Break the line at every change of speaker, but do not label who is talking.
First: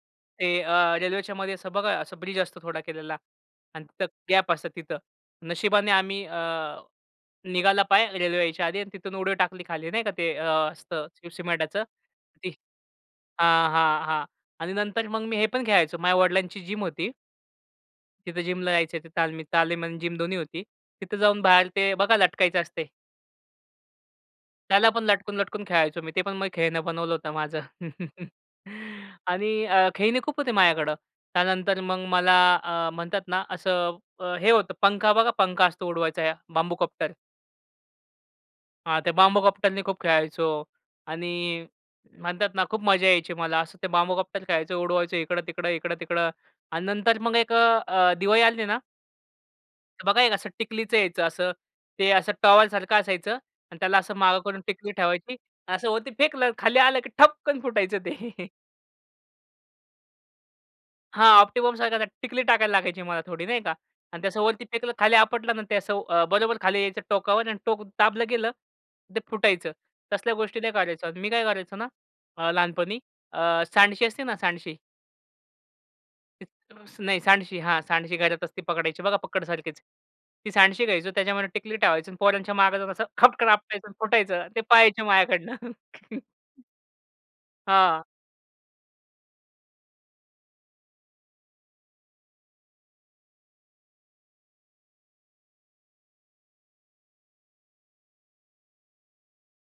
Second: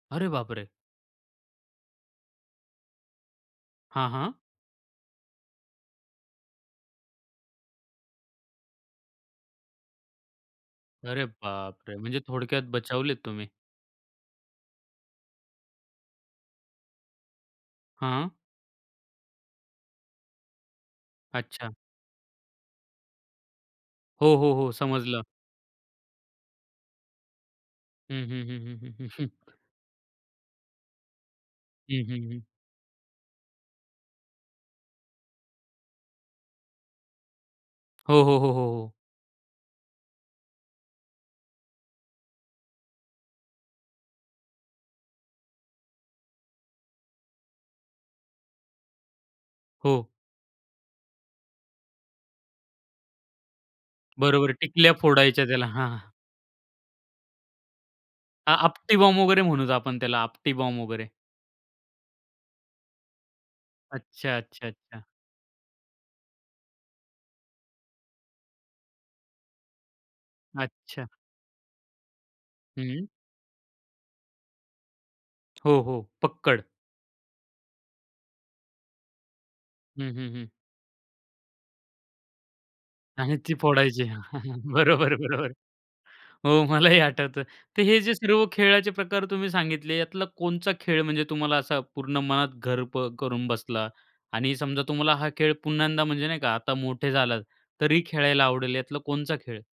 अरे,
ते
बापरे!
अ, रेल्वेच्यामध्ये असं बघा असं ब्रिज असतो थोडा केलेला आणि तिथं
हां, हां.
गॅप असतं तिथं. नशिबाने आम्ही अ, निघाला पाय रेल्वे यायच्या आधी आणि तिथून उडी टाकली खाली नाही का ते अ, असतं
अरे,
सिमेंटच
बापरे! म्हणजे
ती
थोडक्यात बचावलेत तुम्ही.
हां, हां, हां आणि नंतर मग मी हे पण खेळायचो माझ्या वडिलांची जिम होती.
हां.
तिथं जिमला जायचे ते तालमीत. तालीम आणि जिम दोन्ही होती. तिथं जाऊन बाहेर
अच्छा.
ते बघा लटकायचं असते.
हो, हो, हो.
त्याला पण
समजलं.
लटकून, लटकून खेळायचो मी. ते पण खेळणं बनवलं होतं माझं
हं, हं, हं, हं, हं.
आणि अ, खेळणी खूप होते माझ्याकडं. त्यानंतर
हं,
मग
हं,
मला
हं.
अ, म्हणतात ना, असं हे होतं, पंखा बघा पंखा असतो उडवायचा बांबूकॉप्टर.
हो, हो, हो, हो, हो.
हां, ते बांबूकॉप्टरनी खूप खेळायचो. आणि म्हणतात ना खूप मजा यायची मला असं ते बांबूकॉप्टर खेळायचो. उडवायचो इकडं-तिकडं, इकडं-तिकडं आणि नंतर मग एक अ, अ, दिवाळी आली ना
हो.
बघा एक असं टिकलीच यायचं असं, ते असं टॉवेलसारखं असायचं आणि त्याला असं मागं
बरोबर,
करून टिकली
टिकल्या
ठेवायची.
फोडायच्या त्याला.
असं
हां.
वरती फेकलं, खाली आलं की ठपकन फुटायचं ते.
हां. आपटी बॉम्ब वगैरे म्हणायचो आपण त्याला, आपटी बॉम्ब वगैरे.
हां, आपटी बॉम्बसारखं टिकली टाकायला लागायची मला थोडी नाही का? आणि
अच्छा,
त्या वरती
अच्छा,
फेकलं,
अच्छा.
खाली आपटलं आणि ते असं अ, बरोबर खाली यायचं टोकावर आणि टोक दाबलं गेलं, ते फुटायचं. तसल्या गोष्टी लई
अच्छा.
करायचो, अन मी काय करायचो ना अ, लहानपणी
हं.
अ, सांडशी असते ना सांडशी
हो, हो. पक्कड.
नाही, सांडशी. हां, सांडशी घरात असती पकडायची बघा पकडसारखीच.
हं, हं, हं.
ती सांडशी घ्यायचो, त्याच्यामध्ये टिकली ठेवायची आणि पोरांच्या मागे जाऊन असं
आणि
खपटकन
ती
आपटायचं आणि
फोडायची.
फुटायचं. ते पहायचे
बरोबर बरोबर.
माझ्याकडनं.
हो, मलाही आठवतं. तर हे
हां.
जे सर्व खेळाचे प्रकार तुम्ही सांगितले, यातला कोणचा खेळ म्हणजे तुम्हाला असा पूर्ण मनात घर ब करून बसला आणि समजा, तुम्हाला हा खेळ पुन्हा एकदा म्हणजे नाही का आता मोठे झालात, तरी खेळायला आवडेल, यातला कोणचा खेळ?